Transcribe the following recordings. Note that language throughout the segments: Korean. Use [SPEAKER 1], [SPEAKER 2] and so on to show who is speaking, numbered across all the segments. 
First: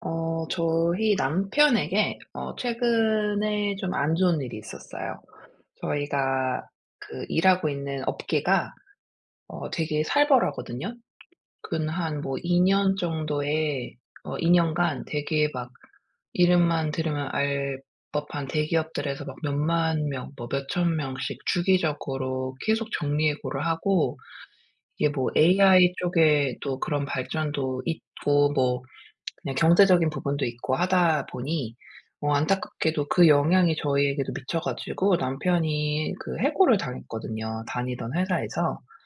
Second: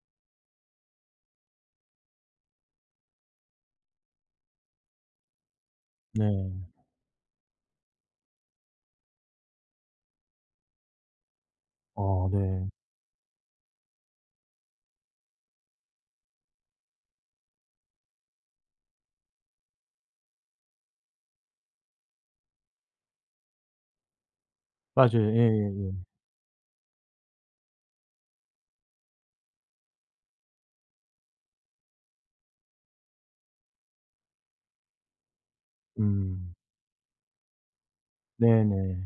[SPEAKER 1] 어 저희 남편에게 어 최근에 좀 안 좋은 일이 있었어요. 저희가
[SPEAKER 2] 네.
[SPEAKER 1] 그 일 하고 있는 업계가 어 되게 살벌하거든요. 근 한
[SPEAKER 2] 아
[SPEAKER 1] 뭐 2
[SPEAKER 2] 네.
[SPEAKER 1] 년 정도에 어 2 년간 되게 막 이름만 들으면 알 법한 대기업들에서 막 몇 10000 명, 뭐 몇 1000 명씩 주기적으로 계속 정리해고를 하고 이게
[SPEAKER 2] 맞아요.
[SPEAKER 1] 뭐
[SPEAKER 2] 예예예.
[SPEAKER 1] AI 쪽에도 그런 발전도 있고 뭐 그냥 경제적인 부분도 있고 하다 보니 뭐 안타깝게도 그 영향이 저희에게도 미쳐 가지고 남편이 그
[SPEAKER 2] 음.
[SPEAKER 1] 해고를 당했거든요, 다니던 회사에서.
[SPEAKER 2] 네네.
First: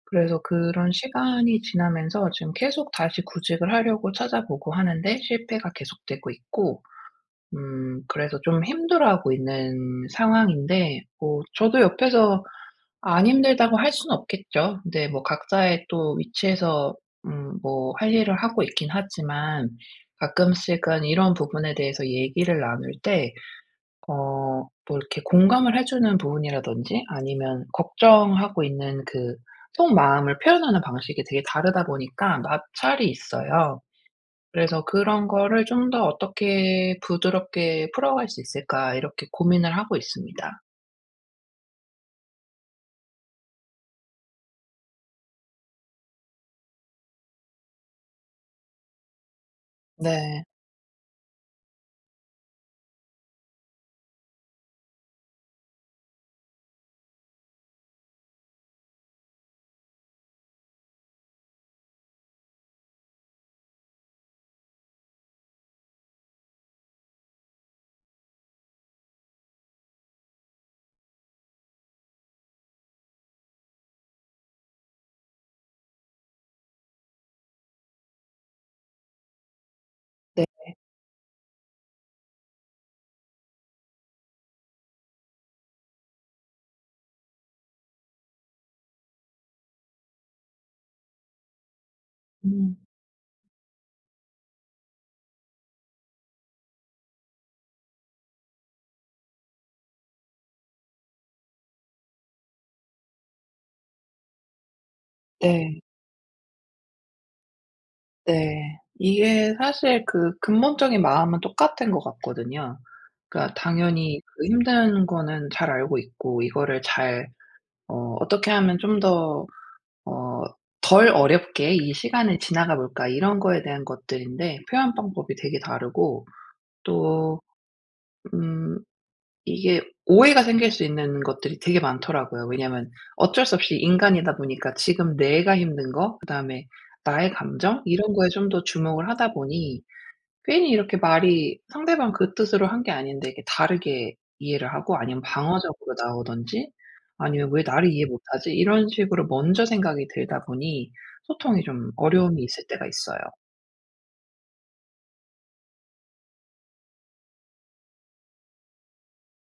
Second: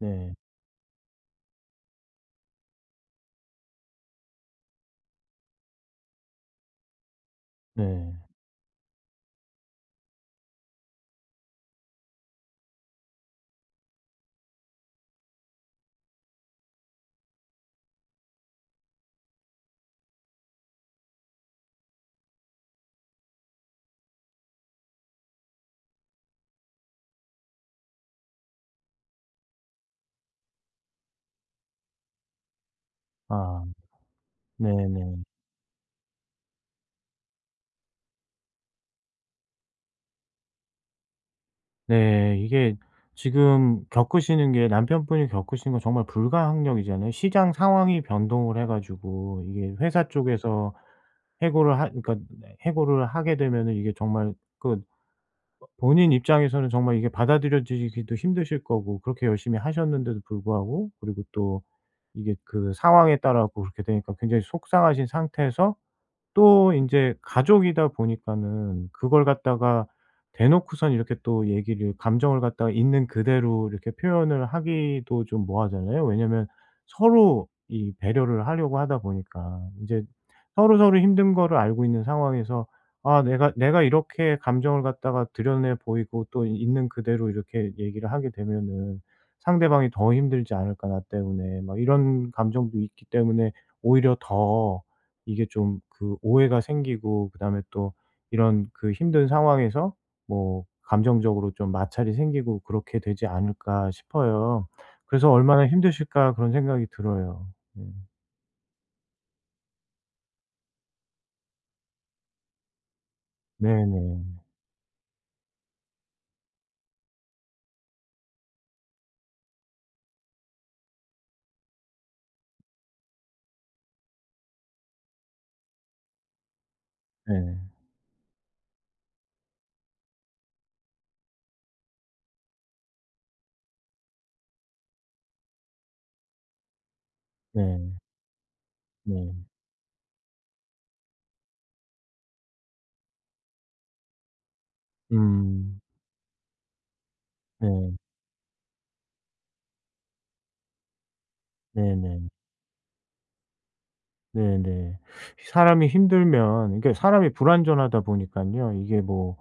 [SPEAKER 2] 네.
[SPEAKER 1] 그래서 그런 시간이 지나면서 지금 계속 다시 구직을 하려고 찾아보고 하는데 실패가 계속되고 있고. 음
[SPEAKER 2] 네.
[SPEAKER 1] 그래서 좀 힘들어하고 있는 상황인데 뭐 저도 옆에서 "안 힘들다."고 할 수는 없겠죠. 근데 뭐 각자의 또 위치에서 음 뭐 할 일을 하고 있긴 하지만 가끔씩은 이런 부분에 대해서 얘기를 나눌 때 어 뭐 이렇게 공감을 해 주는 부분이라든지 아니면 걱정하고 있는 그 속마음을 표현하는 방식이 되게 다르다 보니까 마찰이
[SPEAKER 2] 아.
[SPEAKER 1] 있어요. 그래서
[SPEAKER 2] 네네.
[SPEAKER 1] 그런 거를 '좀 더 어떻게 부드럽게 풀어갈 수 있을까?' 이렇게 고민을 하고 있습니다.
[SPEAKER 2] 네. 이게 지금 겪으시는 게 남편분이 겪으시는 건 정말 불가항력이잖아요. 시장 상황이 변동을 해 가지고 이게 회사
[SPEAKER 1] 네.
[SPEAKER 2] 쪽에서 해고를 하 그러니까 해고를 하게 되면은 이게 정말 그 본인 입장에서는 정말 이게 받아들여지기도 힘드실 거고 그렇게 열심히 하셨는데도 불구하고 그리고 또 이게 그 상황에 따라 갖고 그렇게 되니까 굉장히 속상하신 상태에서 또 인제 가족이다 보니까는 그걸 갖다가 대놓고선 이렇게 또 얘기를 감정을 갖다가 있는 그대로 이렇게 표현을 하기도 좀 뭐하잖아요. 왜냐하면 서로 이 배려를 하려고 하다 보니까 이제
[SPEAKER 1] 네.
[SPEAKER 2] 서로서로 힘든 거를 알고 있는 상황에서 '아 내가 내가 이렇게 감정을 갖다가 드러내 보이고 또 있는 그대로 이렇게 얘기를 하게 되면은 상대방이 더 힘들지 않을까? 나 때문에?' 뭐 이런 감정도
[SPEAKER 1] 음.
[SPEAKER 2] 있기 때문에 오히려 더 이게 좀 그 오해가 생기고 그다음에 또 이런 그 힘든 상황에서 뭐 감정적으로 좀 마찰이 생기고 그렇게 되지 않을까 싶어요. 그래서 '얼마나
[SPEAKER 1] 네.
[SPEAKER 2] 힘드실까?' 그런 생각이 들어요. 네.
[SPEAKER 1] 네. 이게 사실 그 근본적인 마음은 똑같은 것 같거든요. 그러니까 당연히
[SPEAKER 2] 네네.
[SPEAKER 1] 그 힘든 거는 잘 알고 있고 이거를 잘 어 '어떻게 하면 좀 더 어 덜 어렵게 이 시간을 지나가 볼까?' 이런 거에 대한 것들인데 표현 방법이 되게 다르고, 또
[SPEAKER 2] 네.
[SPEAKER 1] 음 이게 오해가 생길 수 있는 것들이 되게 많더라고요. 왜냐하면 어쩔 수 없이 인간이다 보니까 지금 내가 힘든 거 그다음에 나의 감정
[SPEAKER 2] 네.
[SPEAKER 1] 이런 거에 좀 더 주목을 하다
[SPEAKER 2] 네.
[SPEAKER 1] 보니 괜히 이렇게 말이 상대방 그 뜻으로 한 게 아닌데 이렇게 다르게 이해를 하고 아니면
[SPEAKER 2] 음.
[SPEAKER 1] 방어적으로 나오든지 아니면 '왜 나를
[SPEAKER 2] 네.
[SPEAKER 1] 이해 못 하지?' 이런 식으로 먼저 생각이 들다 보니 소통이 좀
[SPEAKER 2] 네네.
[SPEAKER 1] 어려움이 있을 때가 있어요.
[SPEAKER 2] 네네. 사람이 힘들면 이게 사람이 불완전하다 보니깐요, 이게 뭐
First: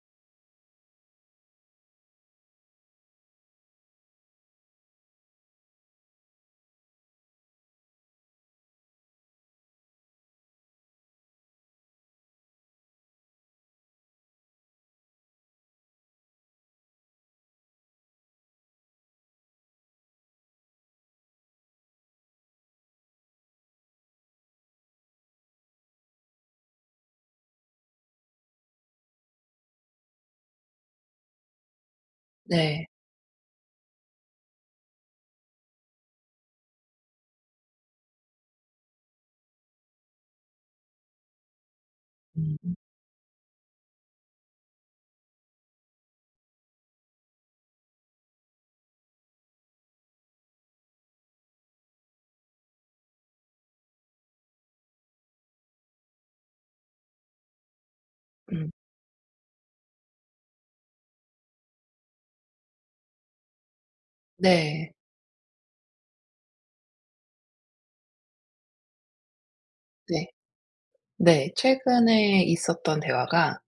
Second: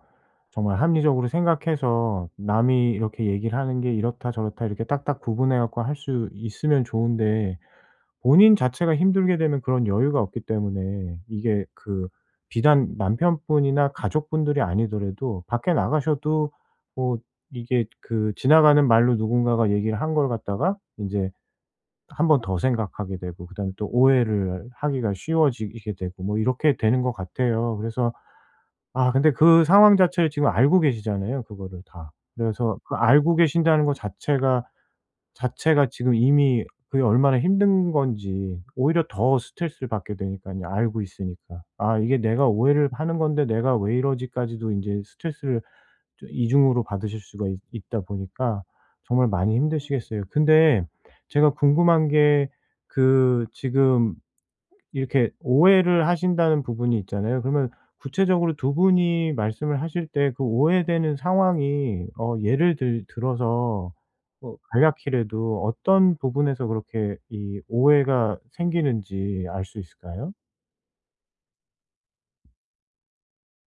[SPEAKER 2] 정말 합리적으로 생각해서 남이 이렇게 얘기를 하는 게 이렇다 저렇다 이렇게 딱딱 구분해 갖고 할 수 있으면 좋은데 본인 자체가 힘들게 되면 그런 여유가 없기 때문에 이게 그 비단 남편분이나 가족분들이 아니더라도 밖에 나가셔도 뭐 이게 그 지나가는 말로 누군가가 얘기를 한 걸 갖다가 인제 1 번 더 생각하게 되고 그다음에 또 오해를 하기가 쉬워지게 되고 뭐 이렇게 되는 것 같아요. 그래서 아 근데 그 상황 자체를 지금 알고 계시잖아요, 그거를 다. 그래서
[SPEAKER 1] 네.
[SPEAKER 2] 그 알고 계신다는 거 자체가, 자체가 지금 이미 그게 얼마나 힘든 건지 오히려 더 스트레스를 받게 되니까요, 알고 있으니까. 아 이게 '내가
[SPEAKER 1] 음.
[SPEAKER 2] 오해를 하는 건데 내가 왜 이러지?'까지도 이제 스트레스를 또 2 중으로 받으실 수가 있 있다 보니까 정말 많이 힘드시겠어요. 근데 제가 궁금한 게 그 지금 이렇게 오해를 하신다는 부분이 있잖아요. 그러면 구체적으로 2
[SPEAKER 1] 음.
[SPEAKER 2] 분이 말씀을 하실 때 그 오해되는 상황이 어 예를 들 들어서 뭐
[SPEAKER 1] 네.
[SPEAKER 2] 간략히라도 어떤 부분에서 그렇게 이 오해가 생기는지 알 수
[SPEAKER 1] 네.
[SPEAKER 2] 있을까요?
[SPEAKER 1] 네. 최근에 있었던 대화가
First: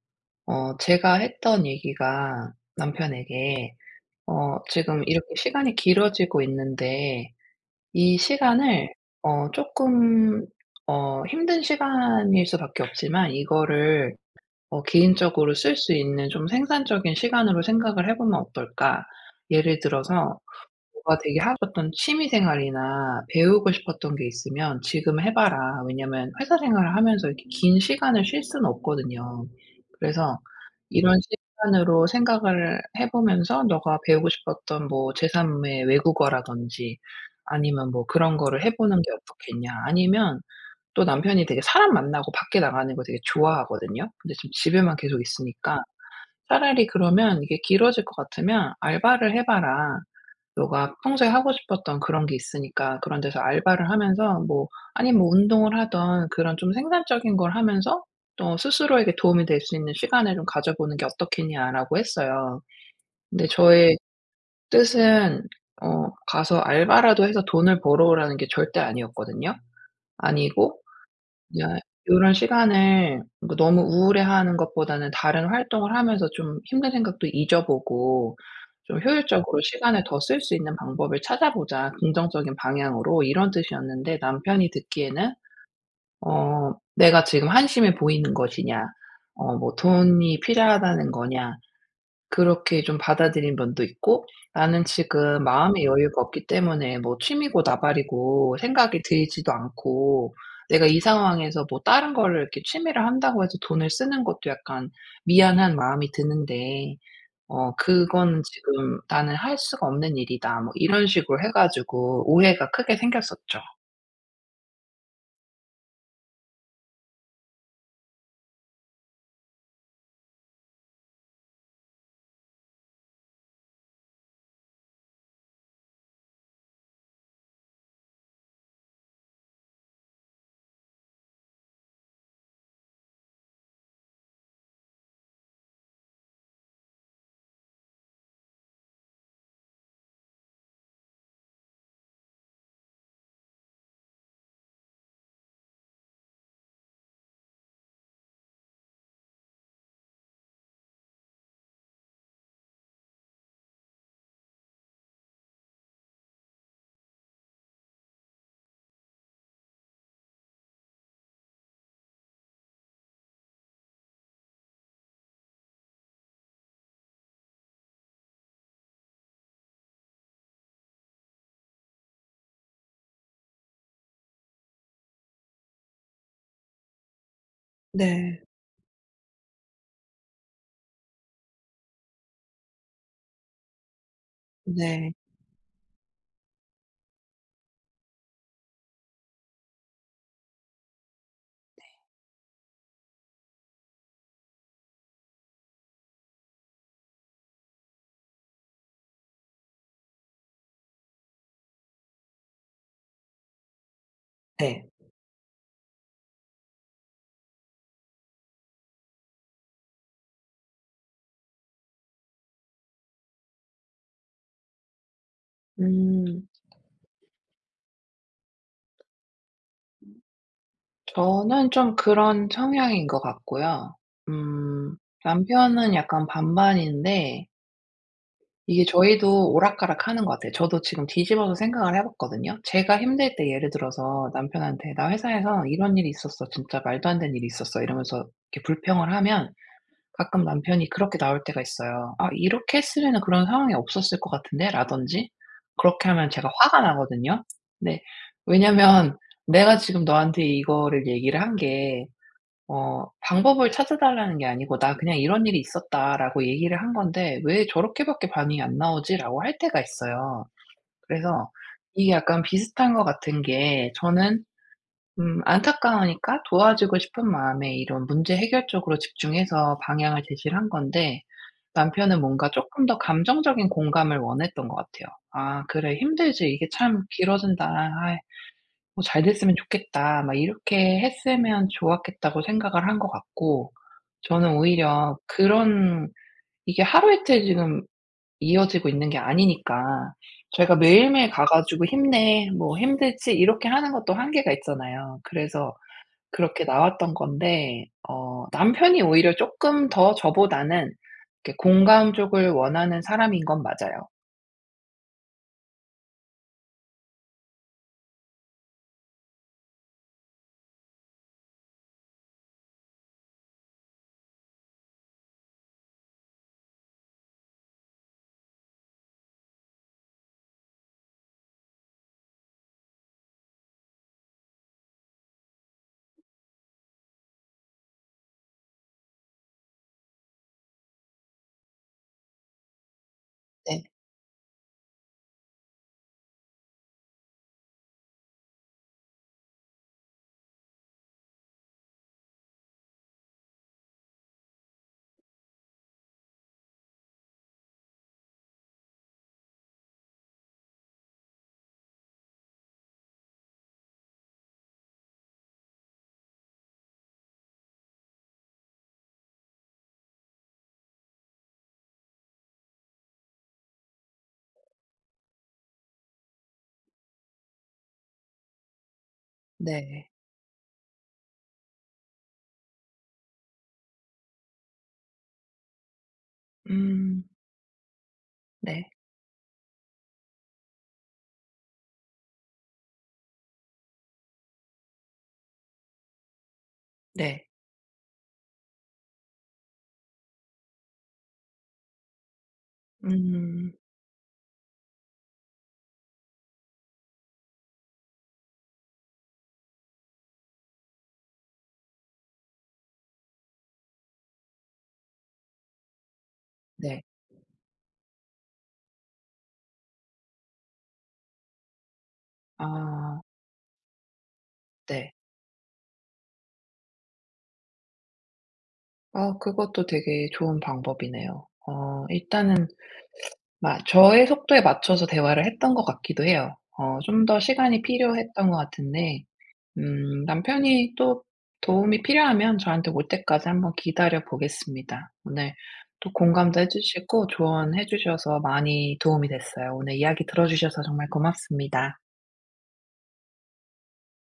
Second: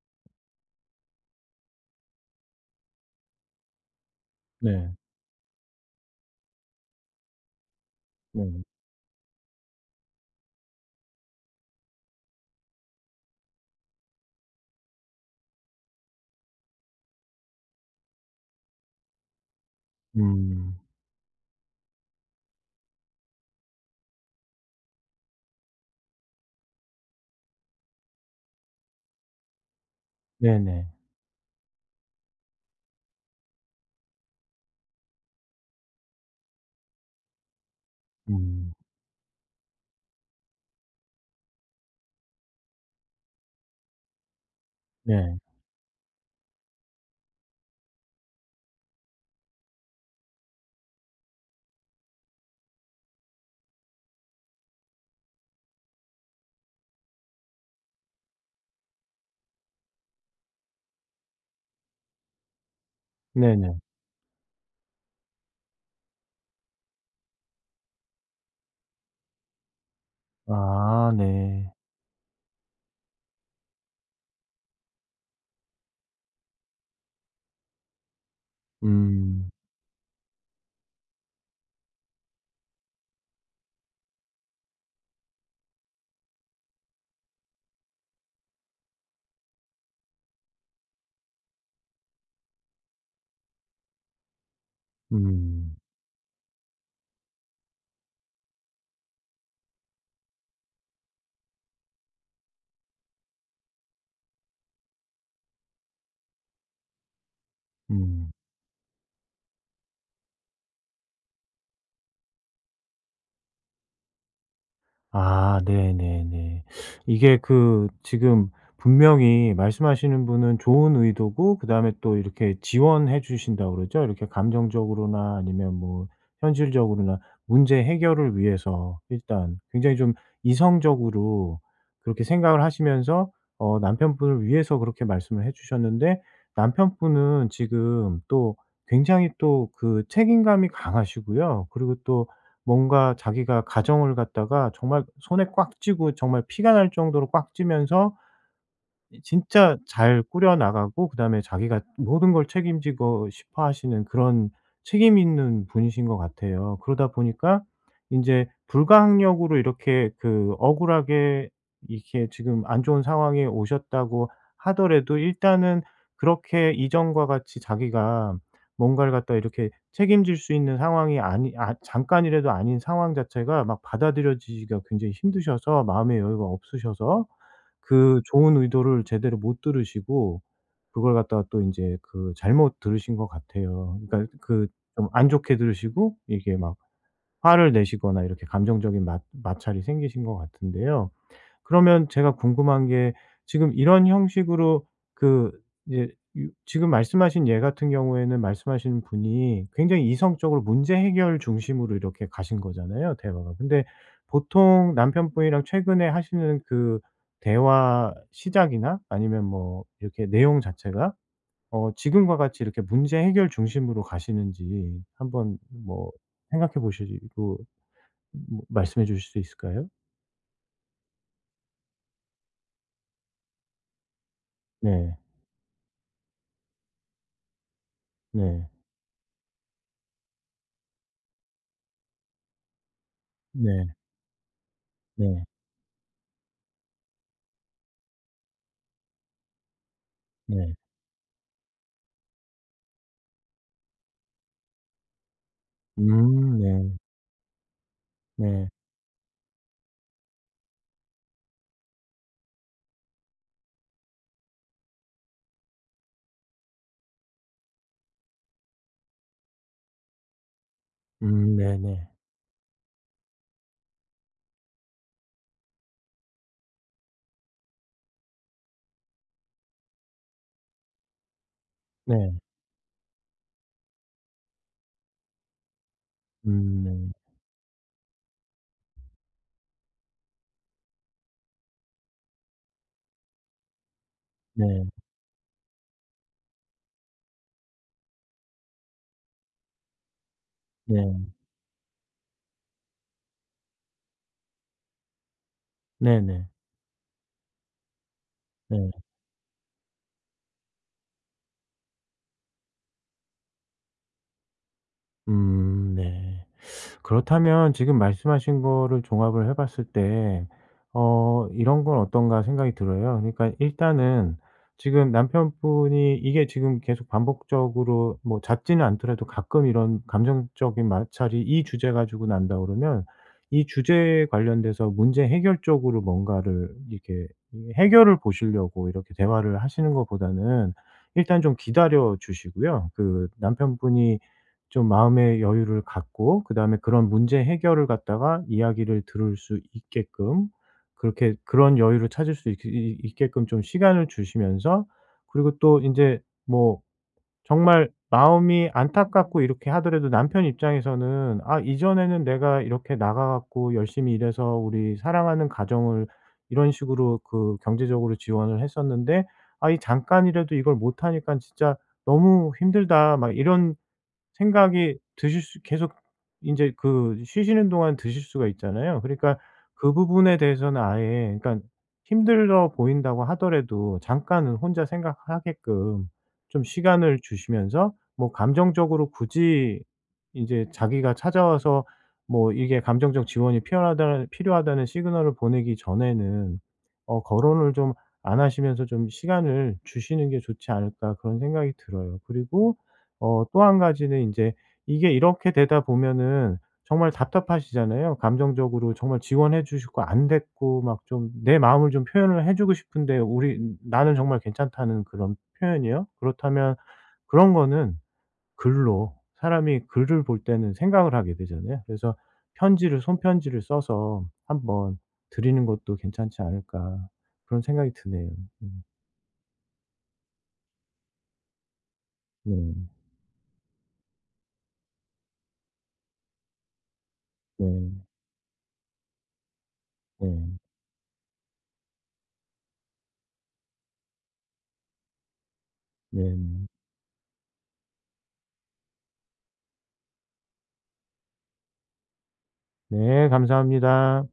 [SPEAKER 1] 어 제가 했던 얘기가, 남편에게 어
[SPEAKER 2] 네.
[SPEAKER 1] "지금 이렇게 시간이 길어지고 있는데 이
[SPEAKER 2] 네.
[SPEAKER 1] 시간을 어 쪼끔 어 힘든 시간일 수밖에 없지만 이거를 어 개인적으로 쓸 수 있는 좀 생산적인 시간으로 생각을 해 보면 어떨까? 예를 들어서
[SPEAKER 2] 음.
[SPEAKER 1] 뭔가 되게 하고 싶었던 취미생활이나 배우고 싶었던 게 있으면 지금 해 봐라." 왜냐하면 회사 생활을 하면서 이렇게 긴 시간을 쉴 수는 없거든요. 그래서
[SPEAKER 2] 네네.
[SPEAKER 1] 이런 시간으로 생각을 해 보면서 "네가 배우고 싶었던 뭐 제 3 의 외국어라든지 아니면 뭐 그런 거를 해
[SPEAKER 2] 음.
[SPEAKER 1] 보는 게 어떻겠냐?" 아니면 또 남편이 되게 사람 만나고 밖에 나가는 걸 되게 좋아하거든요. 근데 지금 집에만 계속
[SPEAKER 2] 네.
[SPEAKER 1] 있으니까 차라리 그러면 "이게 길어질 것 같으면 알바를 해 봐라. 네가 평소에 하고 싶었던 그런 게 있으니까 그런 데서 알바를 하면서 뭐 아님 뭐 운동을 하든 그런 좀 생산적인 걸 하면서 또 스스로에게 도움이 될 수 있는 시간을 좀 가져보는 게 어떻겠냐?"라고 했어요. 근데
[SPEAKER 2] 네네.
[SPEAKER 1] 저의 뜻은 어 "가서 알바라도 해서 돈을 벌어오라."는 게 절대 아니었거든요. 아니고
[SPEAKER 2] 아
[SPEAKER 1] 여
[SPEAKER 2] 네.
[SPEAKER 1] 요런 시간을 뭐 너무 우울해 하는 것보다는 "다른 활동을 하면서 좀 힘든 생각도 잊어보고 좀
[SPEAKER 2] 음.
[SPEAKER 1] 효율적으로 시간을 더 쓸 수 있는 방법을 찾아보자, 긍정적인 방향으로." 이런 뜻이었는데 남편이 듣기에는 어 "내가 지금 한심해 보이는 것이냐? 어 뭐 돈이 필요하다는 거냐?" 그렇게 좀 받아들인 면도 있고 "나는 지금
[SPEAKER 2] 음.
[SPEAKER 1] 마음의 여유가 없기 때문에 뭐 취미고 나발이고 생각이 들지도 않고 내가 이 상황에서 뭐 다른 거를 이렇게 취미를 한다고 해서 돈을 쓰는 것도 약간 미안한 마음이 드는데 어
[SPEAKER 2] 음.
[SPEAKER 1] 그거는 지금 나는 할 수가 없는 일이다." 뭐 이런 식으로 해 가지고 오해가 크게 생겼었죠.
[SPEAKER 2] 아. 네, 네, 네. 이게 그 지금 분명히 말씀하시는 분은 좋은 의도고 그다음에 또 이렇게 지원해 주신다고 그러죠? 이렇게 감정적으로나 아니면 뭐 현실적으로나 문제 해결을 위해서 일단 굉장히 좀 이성적으로 그렇게 생각을 하시면서 어 남편분을 위해서 그렇게 말씀을 해 주셨는데 남편분은 지금 또 굉장히 또 그 책임감이 강하시고요. 그리고 또 뭔가 자기가 가정을 갖다가 정말 손에 꽉 쥐고 정말 피가 날 정도로 꽉 쥐면서 이 진짜 잘 꾸려 나가고 그다음에 자기가 모든 걸 책임지고 싶어 하시는 그런 책임 있는 분이신 것 같아요. 그러다 보니까 인제 불가항력으로 이렇게 그 억울하게 이렇게 지금 안 좋은 상황에 오셨다고 하더라도 일단은 그렇게 이전과 같이 자기가 뭔가를 갖다가 이렇게 책임질 수 있는 상황이 아니 아 잠깐이라도 아닌 상황 자체가 막 받아들여지기가 굉장히 힘드셔서 마음의 여유가 없으셔서 그
[SPEAKER 1] 네.
[SPEAKER 2] 좋은 의도를 제대로 못 들으시고 그걸 갖다가 또 인제 그 잘못 들으신 것 같아요. 그러니까 그 좀
[SPEAKER 1] 네.
[SPEAKER 2] 안 좋게 들으시고 이게 막 화를 내시거나 이렇게 감정적인 맞 마찰이 생기신 것 같은데요.
[SPEAKER 1] 네.
[SPEAKER 2] 그러면 제가 궁금한 게 지금 이런 형식으로 그 이제 유 지금 말씀하신 예 같은 경우에는 말씀하신 분이 굉장히 이성적으로 문제 해결 중심으로 이렇게 가신 거잖아요, 대화가. 근데
[SPEAKER 1] 네.
[SPEAKER 2] 보통 남편분이랑 최근에 하시는 그 대화 시작이나 아니면 뭐 이렇게 내용 자체가 어 지금과 같이 이렇게 문제 해결 중심으로 가시는지 한번 뭐
[SPEAKER 1] 음.
[SPEAKER 2] 생각해 보시고 말씀해 주실 수 있을까요?
[SPEAKER 1] 저는 좀 그런 성향인 것 같고요. 음.
[SPEAKER 2] 네.
[SPEAKER 1] 남편은 약간 반반인데.
[SPEAKER 2] 네.
[SPEAKER 1] 이게 저희도 오락가락하는 것 같아요. 저도 지금 뒤집어서 생각을 해 봤거든요. 제가 힘들 때 예를
[SPEAKER 2] 네.
[SPEAKER 1] 들어서 남편한테 "나
[SPEAKER 2] 네.
[SPEAKER 1] 회사에서 이런 일이 있었어. 진짜 말도 안 되는 일이 있었어." 이러면서 이렇게 불평을 하면 가끔
[SPEAKER 2] 네.
[SPEAKER 1] 남편이 그렇게 나올 때가 있어요. "아. 이렇게 했으면은 그런 상황이 없었을 것 같은데."라든지 그렇게 하면 제가
[SPEAKER 2] 음.
[SPEAKER 1] 화가
[SPEAKER 2] 네.
[SPEAKER 1] 나거든요. 근데
[SPEAKER 2] 네.
[SPEAKER 1] 왜냐하면 '내가 지금 너한테 이거를 얘기를 한 게 어 방법을 찾아 달라는 게 아니고 '나 그냥 이런 일이 있었다.'라고 얘기를 한 건데 왜 저렇게밖에 반응이 안 나오지?'라고 할 때가 있어요. 그래서
[SPEAKER 2] 음. 네네.
[SPEAKER 1] 이게 약간 비슷한 것 같은 게 저는 음 안타까우니까 도와주고 싶은 마음에 이런 문제 해결 쪽으로 집중해서 방향을 제시를 한 건데 남편은
[SPEAKER 2] 네.
[SPEAKER 1] 뭔가 쪼끔 더 감정적인 공감을 원했던 것 같아요. "아. 그래 힘들지. 이게
[SPEAKER 2] 음.
[SPEAKER 1] 참
[SPEAKER 2] 네.
[SPEAKER 1] 길어진다. 아이. 뭐 잘 됐으면 좋겠다." 막 이렇게 했으면 좋았겠다고 생각을 한 것 같고 저는
[SPEAKER 2] 네.
[SPEAKER 1] 오히려 그런 이게 하루이틀 지금 이어지고 있는 게 아니니까 저희가
[SPEAKER 2] 네.
[SPEAKER 1] 매일매일 가 가지고 "힘내, 뭐 힘들지?" 이렇게 하는 것도 한계가 있잖아요. 그래서
[SPEAKER 2] 네네.
[SPEAKER 1] 그렇게 나왔던 건데 어
[SPEAKER 2] 네.
[SPEAKER 1] 남편이 오히려 쪼끔 더 저보다는 이렇게 공감 쪽을 원하는 사람인 건 맞아요.
[SPEAKER 2] 음. 네. 그렇다면 지금 말씀하신 거를 종합을 해 봤을 때 어 이런 건 어떤가 생각이 들어요. 그러니까 일단은 지금 남편분이 이게 지금 계속 반복적으로 뭐 잦지는 않더라도 가끔 이런 감정적인 마찰이 이 주제 가지고 난다 그러면 이 주제에 관련돼서 문제 해결 쪽으로 뭔가를 이렇게 해결을 보시려고 이렇게 대화를 하시는 것보다는 일단 좀 기다려 주시고요. 그
[SPEAKER 1] 네.
[SPEAKER 2] 남편분이 좀 마음의 여유를 갖고 그다음에 그런 문제 해결을 갖다가 이야기를 들을 수 있게끔 그렇게 그런 여유를 찾을 수 있 그 이 있게끔 좀 시간을 주시면서 그리고 또 인제 뭐 정말 마음이 안타깝고 이렇게 하더라도 남편 입장에서는 '아. 이전에는 내가 이렇게 나가 갖고 열심히 일해서 우리 사랑하는 가정을 이런 식으로 그 경제적으로 지원을 했었는데 아 이 잠깐이라도 이걸 못 하니까 진짜 너무 힘들다.' 막 이런 생각이 드실 수 계속 인제 그 쉬시는 동안 드실 수가 있잖아요. 그러니까 그
[SPEAKER 1] 네.
[SPEAKER 2] 부분에 대해서는 아예 그러니까 힘들어 보인다고 하더라도 잠깐은 혼자 생각하게끔 좀 시간을
[SPEAKER 1] 음.
[SPEAKER 2] 주시면서 뭐
[SPEAKER 1] 네.
[SPEAKER 2] 감정적으로 굳이 이제 자기가 찾아와서 뭐 이게 감정적 지원이 필요하다라는 필요하다는 시그널을 보내기 전에는 어
[SPEAKER 1] 네.
[SPEAKER 2] '거론을 좀 안 하시면서 좀 시간을 주시는 게 좋지 않을까.' 그런 생각이 들어요. 그리고 어 또
[SPEAKER 1] 음.
[SPEAKER 2] 1 가지는 인제 이게 이렇게 되다 보면은 정말 답답하시잖아요. 감정적으로 정말 지원해 주고 싶고 안 됐고 막 좀 내 마음을 좀 표현을 해 주고 싶은데 '우리 느 나는 정말 괜찮다.'는 그런 표현이요. 그렇다면
[SPEAKER 1] 네.
[SPEAKER 2] 그런 거는 글로 사람이 글을 볼 때는 생각을 하게 되잖아요. 그래서 '편지를, 손
[SPEAKER 1] 아.
[SPEAKER 2] 편지를 써서 한번
[SPEAKER 1] 네.
[SPEAKER 2] 드리는 것도 괜찮지 않을까.' 그런 생각이 드네요. 음.
[SPEAKER 1] 어 그것도 되게 좋은 방법이네요. 어. 일단은
[SPEAKER 2] 네.
[SPEAKER 1] 마 저의 속도에 맞춰서 대화를 했던 것 같기도 해요. 어 좀 더 시간이
[SPEAKER 2] 네.
[SPEAKER 1] 필요했던 것 같은데. 음.
[SPEAKER 2] 네.
[SPEAKER 1] 남편이 또 도움이 필요하면 저한테 올 때까지 한번 기다려 보겠습니다. 오늘 또 공감도
[SPEAKER 2] 네.
[SPEAKER 1] 해 주시고 조언해 주셔서 많이 도움이 됐어요. 오늘 이야기 들어주셔서 정말 고맙습니다.
[SPEAKER 2] 네. 감사합니다.